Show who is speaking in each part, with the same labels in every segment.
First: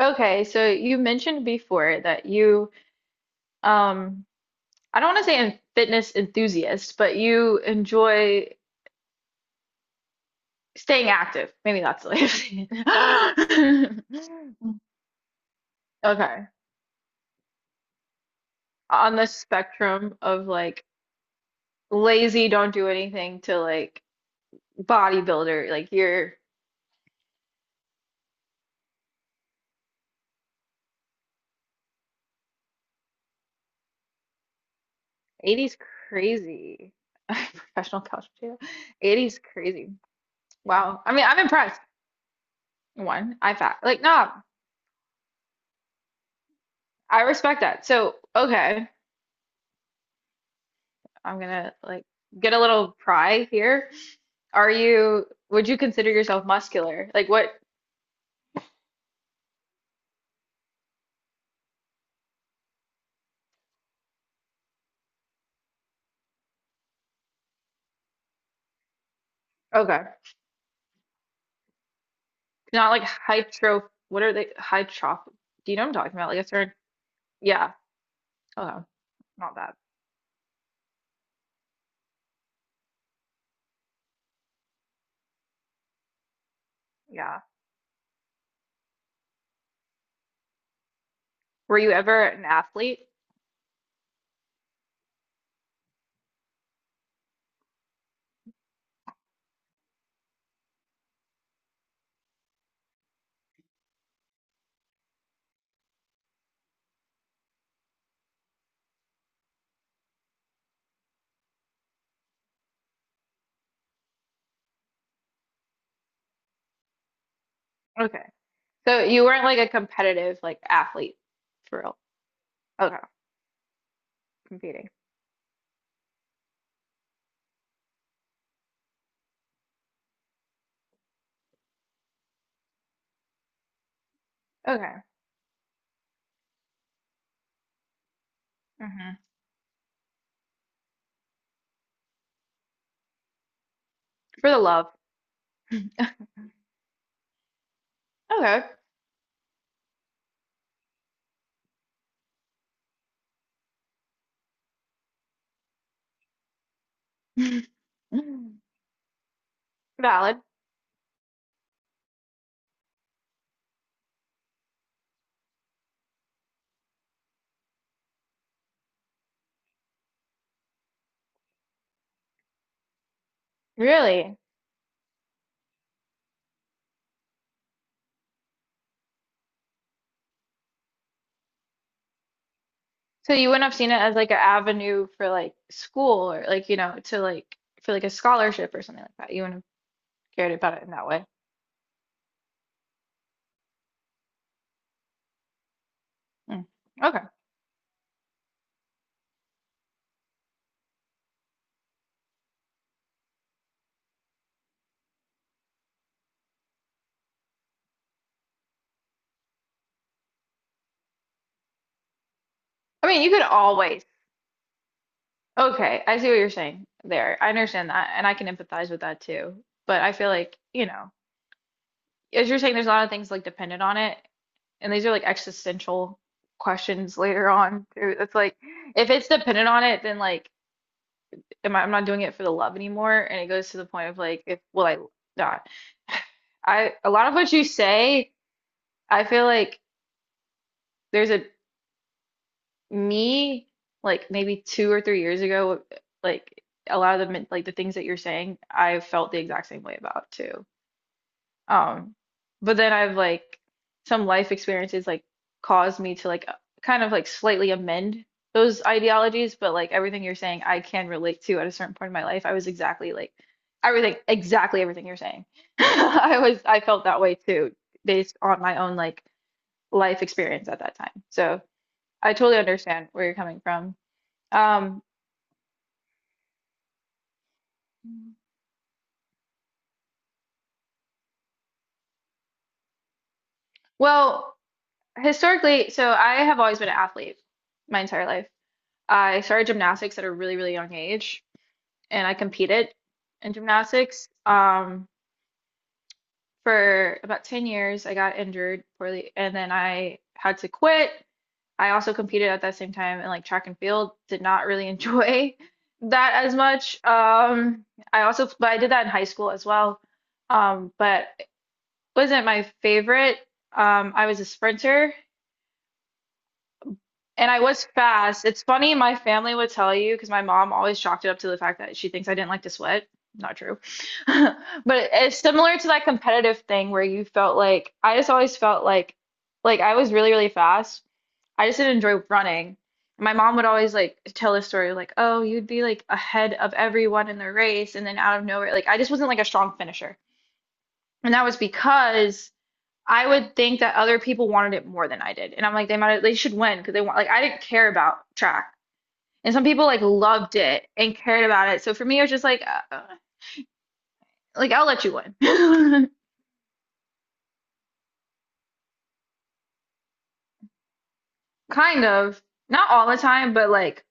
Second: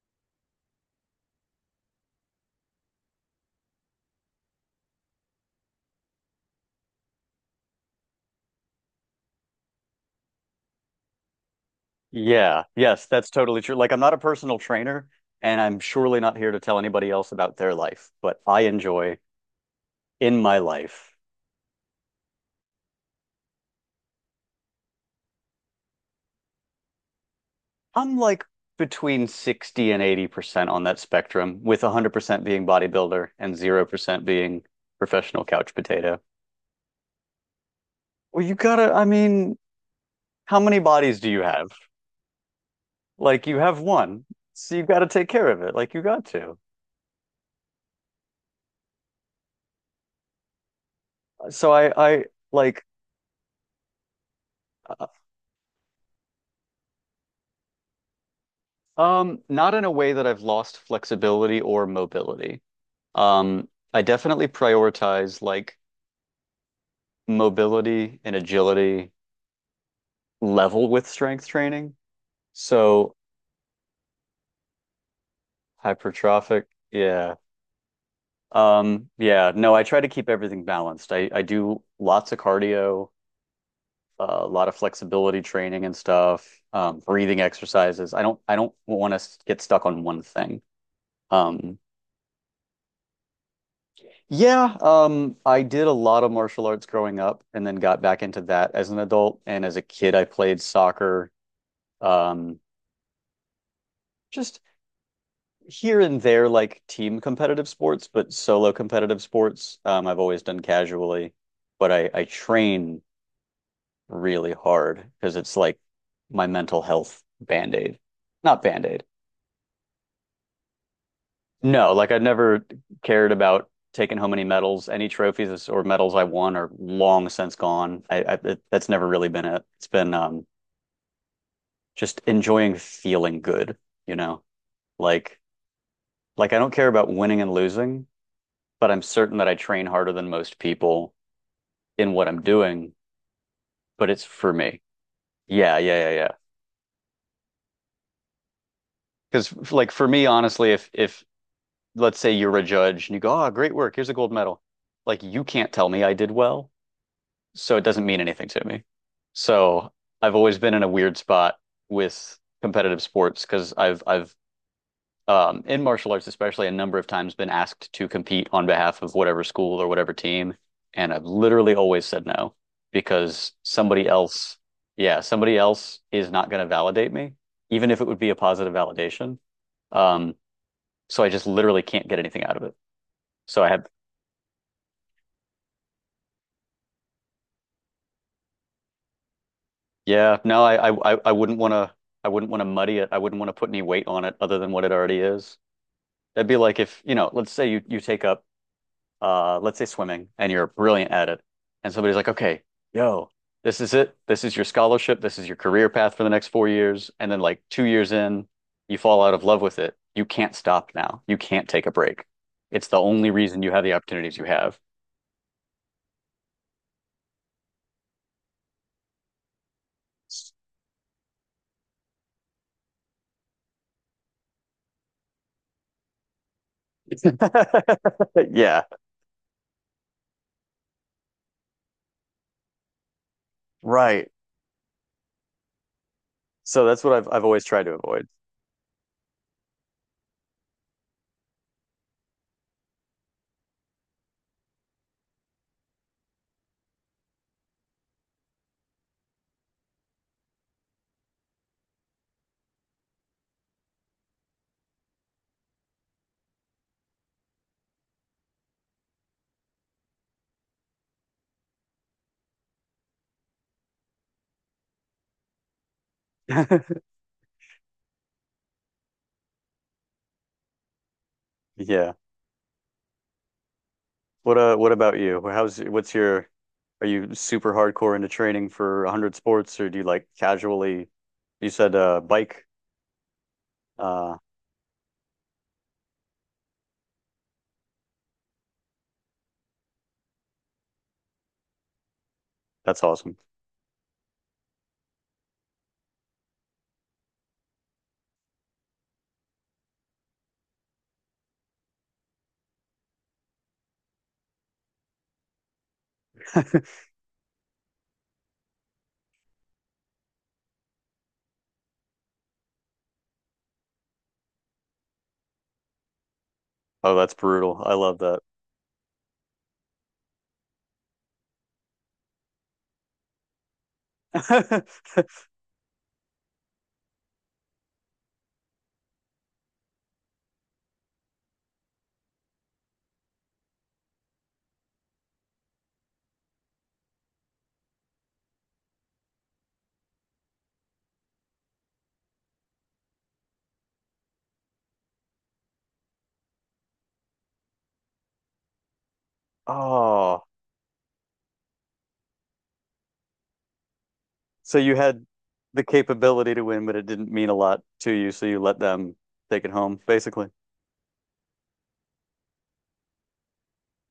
Speaker 1: Okay, so you mentioned before that you, um, I don't want to say a fitness enthusiast, but you enjoy staying active. Maybe that's the way of
Speaker 2: Yeah,
Speaker 1: saying
Speaker 2: yes, that's totally true. Like, I'm
Speaker 1: it.
Speaker 2: not a personal trainer, and I'm surely not
Speaker 1: Okay,
Speaker 2: here to tell anybody else about their life, but I
Speaker 1: on
Speaker 2: enjoy
Speaker 1: the spectrum
Speaker 2: in
Speaker 1: of
Speaker 2: my
Speaker 1: like
Speaker 2: life,
Speaker 1: lazy, don't do anything to like bodybuilder, like you're
Speaker 2: I'm like between 60 and 80% on that spectrum, with 100% being bodybuilder and 0% being professional couch
Speaker 1: 80's
Speaker 2: potato.
Speaker 1: crazy. Professional couch
Speaker 2: Well, you
Speaker 1: potato.
Speaker 2: gotta, I
Speaker 1: 80's
Speaker 2: mean,
Speaker 1: crazy.
Speaker 2: how many
Speaker 1: Wow. I
Speaker 2: bodies
Speaker 1: mean,
Speaker 2: do
Speaker 1: I'm
Speaker 2: you have?
Speaker 1: impressed. One,
Speaker 2: Like,
Speaker 1: I
Speaker 2: you
Speaker 1: fat.
Speaker 2: have
Speaker 1: Like,
Speaker 2: one,
Speaker 1: no,
Speaker 2: so you gotta take care of it. Like, you got to.
Speaker 1: I respect that. So, okay. I'm
Speaker 2: So,
Speaker 1: gonna
Speaker 2: I,
Speaker 1: like
Speaker 2: I
Speaker 1: get a
Speaker 2: like,
Speaker 1: little pry here. Are you, would you consider yourself muscular? Like what?
Speaker 2: Not in a way that I've lost flexibility or mobility. I definitely prioritize like mobility and agility
Speaker 1: Okay.
Speaker 2: level with strength training.
Speaker 1: Not like
Speaker 2: So
Speaker 1: hypertroph, what are they? Hypertroph. Do you know what I'm talking about? Like a
Speaker 2: hypertrophic,
Speaker 1: certain,
Speaker 2: yeah.
Speaker 1: yeah. Oh,
Speaker 2: Yeah,
Speaker 1: not
Speaker 2: no,
Speaker 1: that.
Speaker 2: I try to keep everything balanced. I do lots of cardio, a lot of flexibility training and stuff, breathing
Speaker 1: Yeah.
Speaker 2: exercises. I don't want to get stuck on one thing.
Speaker 1: Were
Speaker 2: Um,
Speaker 1: you ever an athlete?
Speaker 2: Yeah, I did a lot of martial arts growing up and then got back into that as an adult. And as a kid, I played soccer, um, just here and there, like team competitive sports, but solo competitive sports, I've always done casually. But I train really hard because it's like my mental health band-aid.
Speaker 1: Okay.
Speaker 2: Not
Speaker 1: So
Speaker 2: band-aid.
Speaker 1: you weren't like a competitive like athlete for
Speaker 2: No,
Speaker 1: real.
Speaker 2: like I've never
Speaker 1: Okay.
Speaker 2: cared about taking home any medals.
Speaker 1: Competing.
Speaker 2: Any trophies or medals I won are long since gone. I it, that's never really been it. It's been just enjoying feeling good, you know.
Speaker 1: Okay.
Speaker 2: Like like I don't care about winning and losing, but I'm
Speaker 1: Hmm.
Speaker 2: certain that I train harder than most people in what I'm doing, but it's
Speaker 1: For
Speaker 2: for
Speaker 1: the
Speaker 2: me.
Speaker 1: love.
Speaker 2: Yeah, yeah, yeah, yeah.
Speaker 1: Okay.
Speaker 2: Because like for me, honestly, if let's say you're a judge and you go, "Oh, great work. Here's a gold medal." Like you can't tell me I did well, so it doesn't mean anything to me. So I've
Speaker 1: Valid.
Speaker 2: always been in a weird spot with competitive sports because I've in martial arts especially a number of times been asked to compete on behalf of whatever school or whatever team, and I've literally always said no because somebody
Speaker 1: Really?
Speaker 2: else, yeah, somebody else is not going to validate me, even if it would be a positive validation. Um, so I just literally can't get anything out of it.
Speaker 1: So you
Speaker 2: So
Speaker 1: wouldn't
Speaker 2: I
Speaker 1: have
Speaker 2: have.
Speaker 1: seen it as like an avenue for like school or like, to like for like a scholarship or something like that. You wouldn't have
Speaker 2: Yeah,
Speaker 1: cared
Speaker 2: no,
Speaker 1: about it
Speaker 2: I,
Speaker 1: in that
Speaker 2: I, I
Speaker 1: way.
Speaker 2: I wouldn't want to, I wouldn't want to muddy it. I wouldn't want to put any weight on it other than what it already is. That'd be
Speaker 1: Mm.
Speaker 2: like if, you
Speaker 1: Okay.
Speaker 2: know, let's say you take up, let's say swimming and you're brilliant at it. And somebody's like, okay, yo, this is it. This is your scholarship. This is your career path for the next 4 years. And then like 2 years in, you fall out of love with it. You can't stop now. You can't take a break. It's the
Speaker 1: I mean, you
Speaker 2: only
Speaker 1: could
Speaker 2: reason you have the
Speaker 1: always.
Speaker 2: opportunities you have.
Speaker 1: Okay, I see what you're saying there. I understand that and I can empathize with that too. But I feel like, as you're saying, there's a lot of things like dependent on it, and these are like existential questions later on too. It's like
Speaker 2: Yeah,
Speaker 1: if it's dependent on it, then like I'm not doing it for the love anymore. And it goes to the point of
Speaker 2: right.
Speaker 1: like, if will I not?
Speaker 2: So
Speaker 1: I
Speaker 2: that's
Speaker 1: A
Speaker 2: what I've,
Speaker 1: lot of
Speaker 2: I've
Speaker 1: what
Speaker 2: always
Speaker 1: you
Speaker 2: tried to avoid.
Speaker 1: say, I feel like there's a me like maybe 2 or 3 years ago, like a lot of the things that you're saying, I felt the exact same way about too. Um, but then I've like some life experiences like caused me to like kind of like slightly amend those ideologies, but like everything you're saying, I can relate to at a certain point in my life. I was exactly like everything, exactly everything you're saying. I felt that way too, based on my own like life experience at that time. So
Speaker 2: Yeah.
Speaker 1: I totally understand where you're coming from.
Speaker 2: What
Speaker 1: Um,
Speaker 2: about you? How's what's your are you super hardcore into training for 100 sports or do you like casually you said bike uh
Speaker 1: well, historically, so I have always been an athlete my entire life. I started gymnastics at a really, really young age, and I competed
Speaker 2: that's awesome.
Speaker 1: in gymnastics for about 10 years. I got injured poorly, and then I had to quit. I also competed at that same time in like track and field. Did not really enjoy that as much. But I did that in high school as well. But it wasn't my favorite. I was a sprinter,
Speaker 2: Oh, that's
Speaker 1: and I
Speaker 2: brutal.
Speaker 1: was
Speaker 2: I love that.
Speaker 1: fast. It's funny, my family would tell you because my mom always chalked it up to the fact that she thinks I didn't like to sweat. Not true. But it's similar to that competitive thing where you felt like I just always felt like I was really, really fast. I just didn't enjoy running. My mom would always like tell this story like, "Oh, you'd be like ahead of everyone in the race and then out of nowhere." Like I just wasn't like a strong finisher. And that was because I would think that other people wanted it more than I did. And I'm like, they should win because they want like I didn't care about track. And some people like
Speaker 2: Oh,
Speaker 1: loved it and cared about it. So for me, it was just like
Speaker 2: so
Speaker 1: I'll
Speaker 2: you
Speaker 1: let you
Speaker 2: had the
Speaker 1: win.
Speaker 2: capability to win, but it didn't mean a lot to you, so you let them take it home, basically.
Speaker 1: Kind of. Not all the time, but like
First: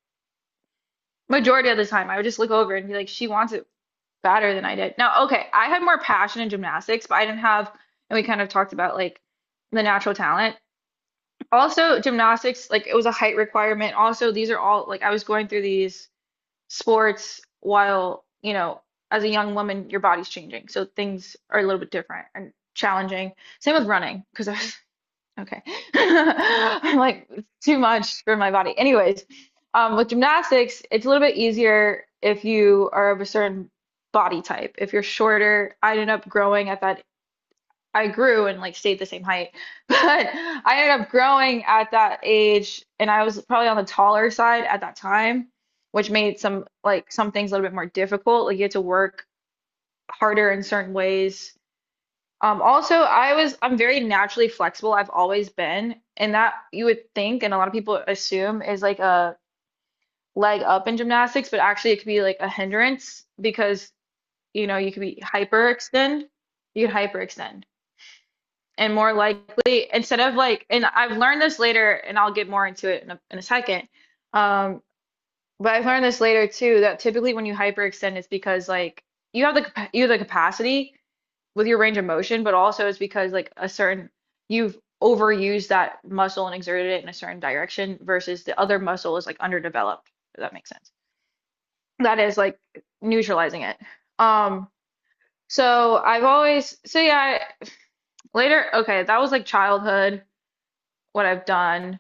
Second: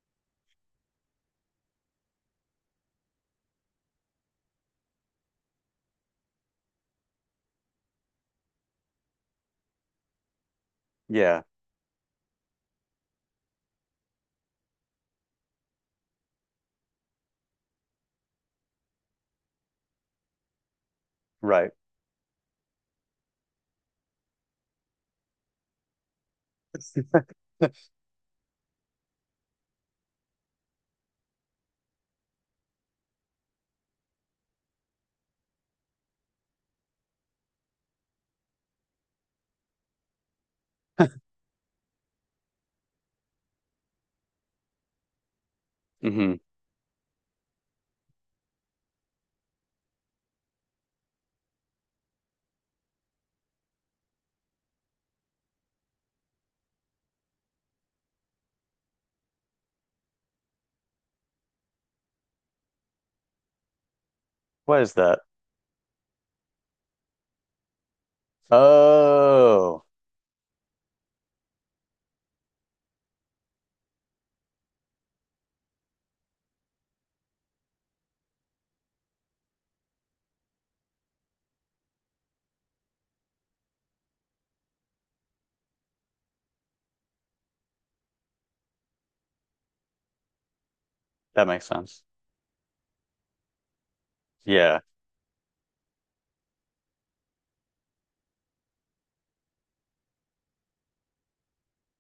Speaker 1: majority of the time, I would just look over and be like, she wants it better than I did. Now, okay, I had more passion in gymnastics, but I didn't have, and we kind of talked about like the natural talent.
Speaker 2: Yeah,
Speaker 1: Also, gymnastics, like it was a height requirement. Also, these are all like I was going through these sports while, as a young woman, your body's changing. So things are a
Speaker 2: right.
Speaker 1: little bit different and challenging. Same with running, because okay. I'm like, it's too much for my body. Anyways, with gymnastics, it's a little bit easier if you are of a certain body type. If you're shorter, I ended up growing at that I grew and like stayed the same height, but I ended up growing at that age, and I was probably on the taller side at that time, which
Speaker 2: Mm-hmm.
Speaker 1: made some things a little bit more difficult. Like you had to work harder in certain ways. Also, I'm very naturally flexible. I've always been, and that you would think, and a lot of people assume is like a leg up in gymnastics, but actually it could be like a hindrance because you know
Speaker 2: What is that?
Speaker 1: you could hyperextend. And more
Speaker 2: Oh,
Speaker 1: likely instead of like and I've learned this later and I'll get more into it in a second, um but I've learned this later too that typically when you hyperextend it's because like you have the you have the capacity with your range of motion, but also it's because like a certain you've overused that muscle and exerted it in a certain direction versus the other muscle is like underdeveloped, if that makes sense,
Speaker 2: that makes sense.
Speaker 1: that is like neutralizing it. um
Speaker 2: Yeah.
Speaker 1: so I've always, so yeah, later, okay, that was like childhood, what I've done.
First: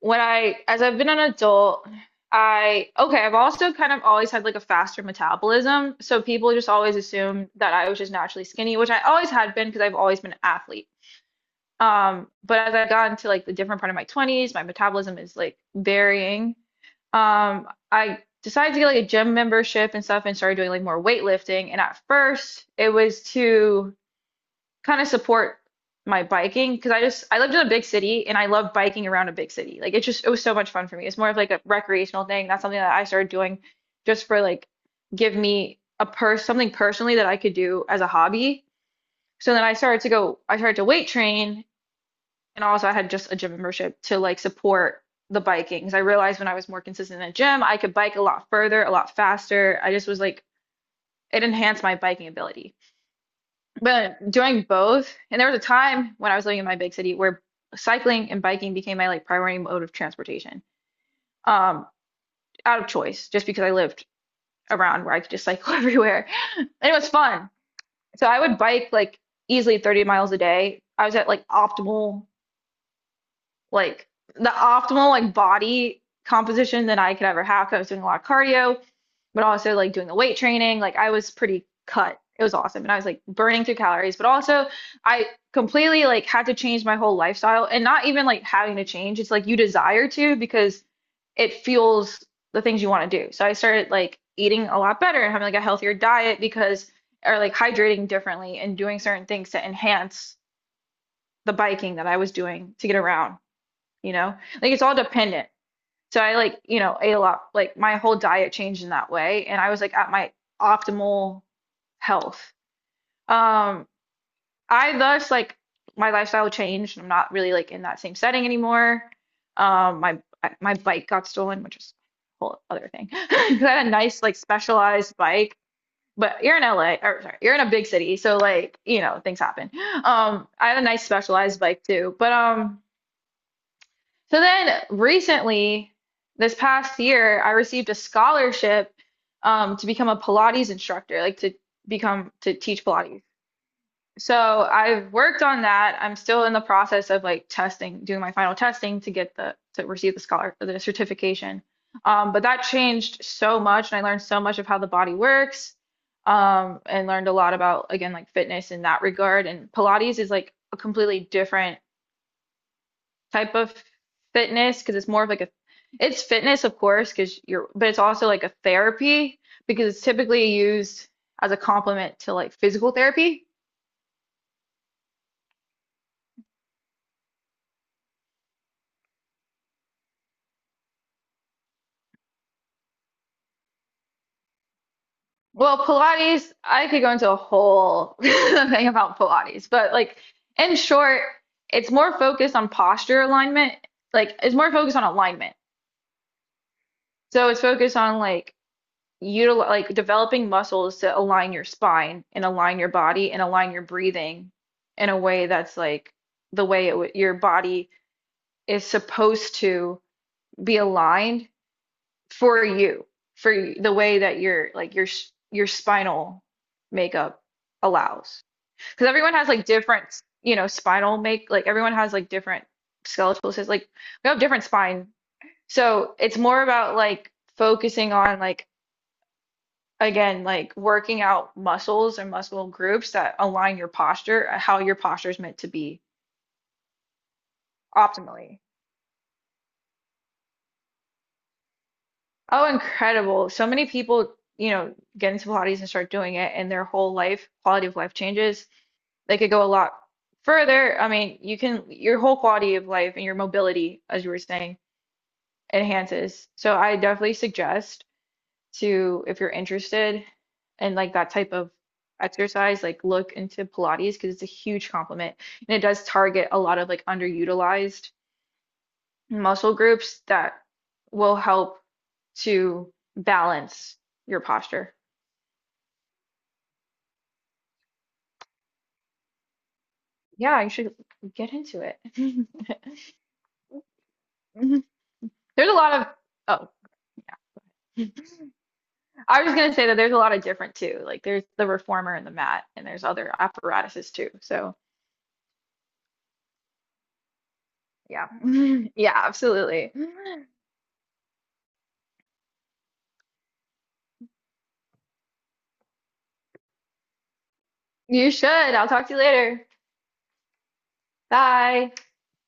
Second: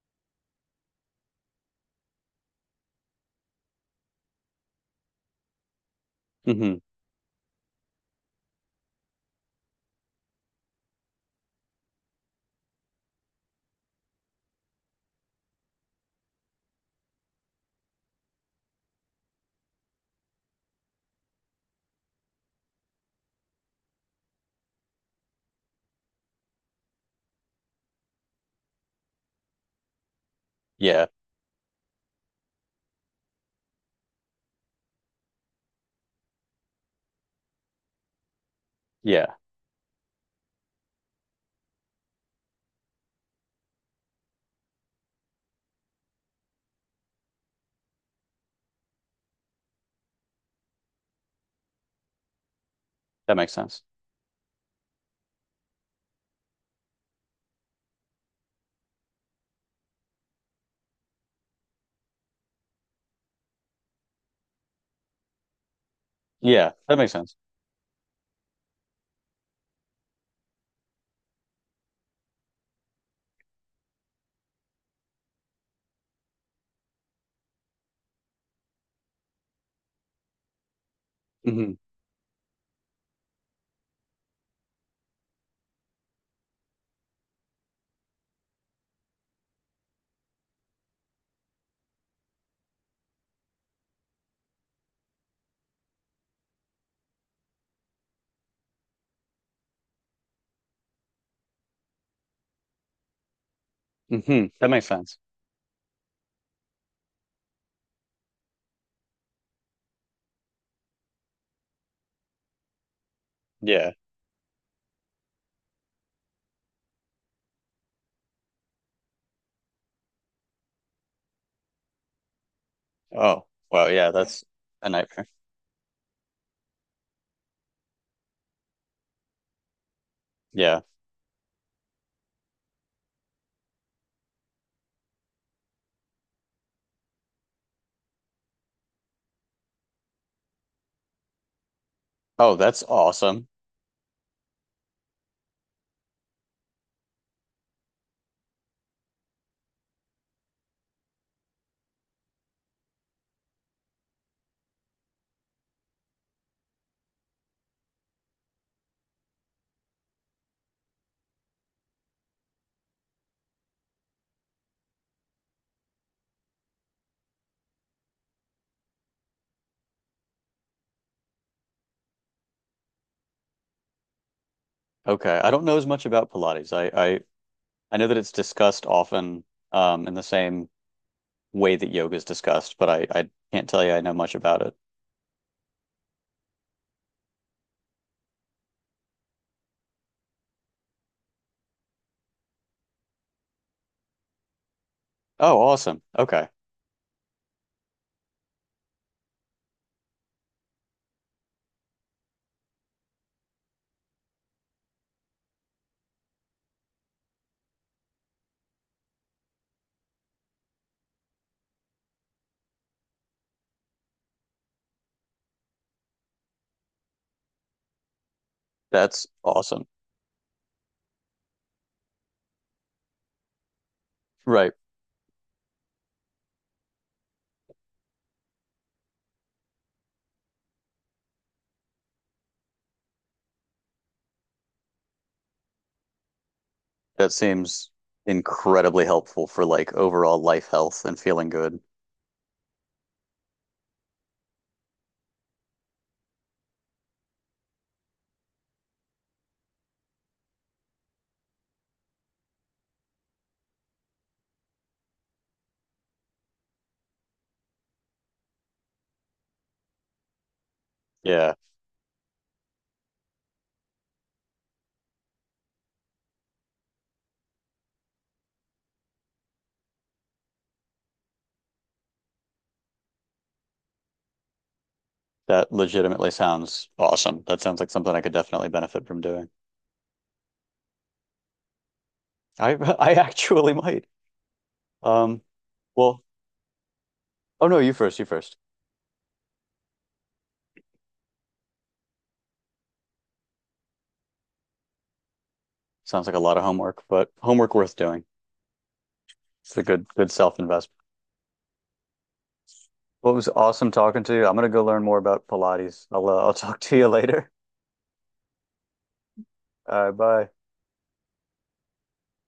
Speaker 1: As I've been an adult, okay, I've also kind of always had like a faster metabolism. So people just
Speaker 2: Mm-hmm.
Speaker 1: always assume that I was just naturally skinny, which I always had been because I've always been an athlete. But as I got into like the different part of my 20s, my metabolism is like varying. Um, I decided to get like a gym membership and stuff and started doing like more weightlifting. And at first, it was to kind of support my biking because I lived in a big city and I love biking around a big city. Like it was so much fun for
Speaker 2: Yeah.
Speaker 1: me. It's more of like a recreational thing. That's something that I started doing just for like give me a purse something personally that I could do as a hobby.
Speaker 2: Yeah.
Speaker 1: So then I started to weight train, and also I had just a gym membership to like support the biking. 'Cause I realized when I was more consistent in the gym, I could bike a lot further, a lot faster. I just was like it enhanced my biking ability.
Speaker 2: That makes sense.
Speaker 1: But doing both, and there was a time when I was living in my big city where cycling and biking became my like primary mode of transportation, um, out of choice, just because I lived around where I could just cycle everywhere. And
Speaker 2: Yeah,
Speaker 1: it
Speaker 2: that
Speaker 1: was
Speaker 2: makes sense.
Speaker 1: fun. So I would bike like easily 30 miles a day. I was at like optimal like the optimal like body composition that I could ever have. I was doing a lot of cardio, but also like doing the weight training. Like I was pretty
Speaker 2: Hmm.
Speaker 1: cut. It was awesome. And I was like burning through calories, but also I completely like had to change my whole lifestyle and not even like having to change. It's like you desire to because it fuels the things you want to do. So I started like eating a lot better and having like a healthier diet because or like hydrating differently and doing certain things to enhance the biking that I was doing to get around, you know?
Speaker 2: Hmm. That
Speaker 1: Like it's
Speaker 2: makes
Speaker 1: all
Speaker 2: sense.
Speaker 1: dependent. So I like, ate a lot, like my whole diet changed in that way, and I was like at my optimal health. Um,
Speaker 2: Yeah.
Speaker 1: I thus like my lifestyle changed. I'm not really like in that same setting anymore. Um, my my bike got stolen, which is a whole other thing. 'Cause
Speaker 2: Oh,
Speaker 1: I had
Speaker 2: wow.
Speaker 1: a
Speaker 2: Yeah,
Speaker 1: nice like
Speaker 2: that's a
Speaker 1: specialized
Speaker 2: nightmare.
Speaker 1: bike, but you're in LA, or sorry, you're in a big city, so like, things happen. I had
Speaker 2: Yeah.
Speaker 1: a nice specialized bike too, but. So then recently, this past year, I received a scholarship to become a Pilates instructor, like to
Speaker 2: Oh, that's
Speaker 1: teach Pilates.
Speaker 2: awesome.
Speaker 1: So I've worked on that. I'm still in the process of like testing, doing my final testing to receive the certification. But that changed so much, and I learned so much of how the body works, and learned a lot about again like fitness in that regard. And Pilates is like a completely different type of fitness because it's more of like a it's fitness of course because you're but it's also like a therapy because it's typically used as a complement to like physical therapy.
Speaker 2: Okay. I don't know as much about Pilates. I I know that it's discussed often in the same way that yoga is discussed, but I can't tell you I know much about it.
Speaker 1: Well, Pilates, I could go into a whole thing about Pilates, but like in short, it's more focused on posture alignment. Like it's more focused on alignment.
Speaker 2: Oh, awesome. Okay.
Speaker 1: So it's focused on like util like developing muscles to align your spine and align your body and align your breathing in a way that's like the way it w your body is supposed to be aligned for you, the way that your like your s- your spinal makeup allows. Because
Speaker 2: That's
Speaker 1: everyone has like
Speaker 2: awesome.
Speaker 1: different, spinal make like everyone has like different skeletal systems. Like we have different
Speaker 2: Right.
Speaker 1: spine. So it's more about like focusing on like again, like working out muscles and muscle groups that align your posture, how your posture is meant to be
Speaker 2: That seems
Speaker 1: optimally.
Speaker 2: incredibly helpful for like overall life health and feeling good.
Speaker 1: Oh, incredible. So many people, get into Pilates and start doing it, and their whole life, quality of life changes. They could go a lot further. I mean, your whole quality of life and your mobility, as you were saying, enhances. So I definitely suggest. To if you're interested in like that type
Speaker 2: Yeah.
Speaker 1: of exercise, like look into Pilates because it's a huge complement and it does target a lot of like underutilized muscle groups that will help to balance your posture.
Speaker 2: That legitimately sounds awesome. That sounds like something I could definitely benefit from doing.
Speaker 1: Yeah, you should get into it.
Speaker 2: I I actually might. Um,
Speaker 1: There's a lot of,
Speaker 2: well,
Speaker 1: oh,
Speaker 2: oh no, you first, you first.
Speaker 1: I was gonna say that there's a lot of different too. Like there's the reformer and the mat, and there's other apparatuses too. So
Speaker 2: Sounds like a lot of homework, but homework worth doing.
Speaker 1: yeah, yeah,
Speaker 2: It's a
Speaker 1: absolutely.
Speaker 2: good good self-investment. Well, it was awesome talking to you. I'm gonna go learn more about Pilates. I'll talk to you later.
Speaker 1: You should. I'll talk to you later.
Speaker 2: All right, bye.
Speaker 1: Bye.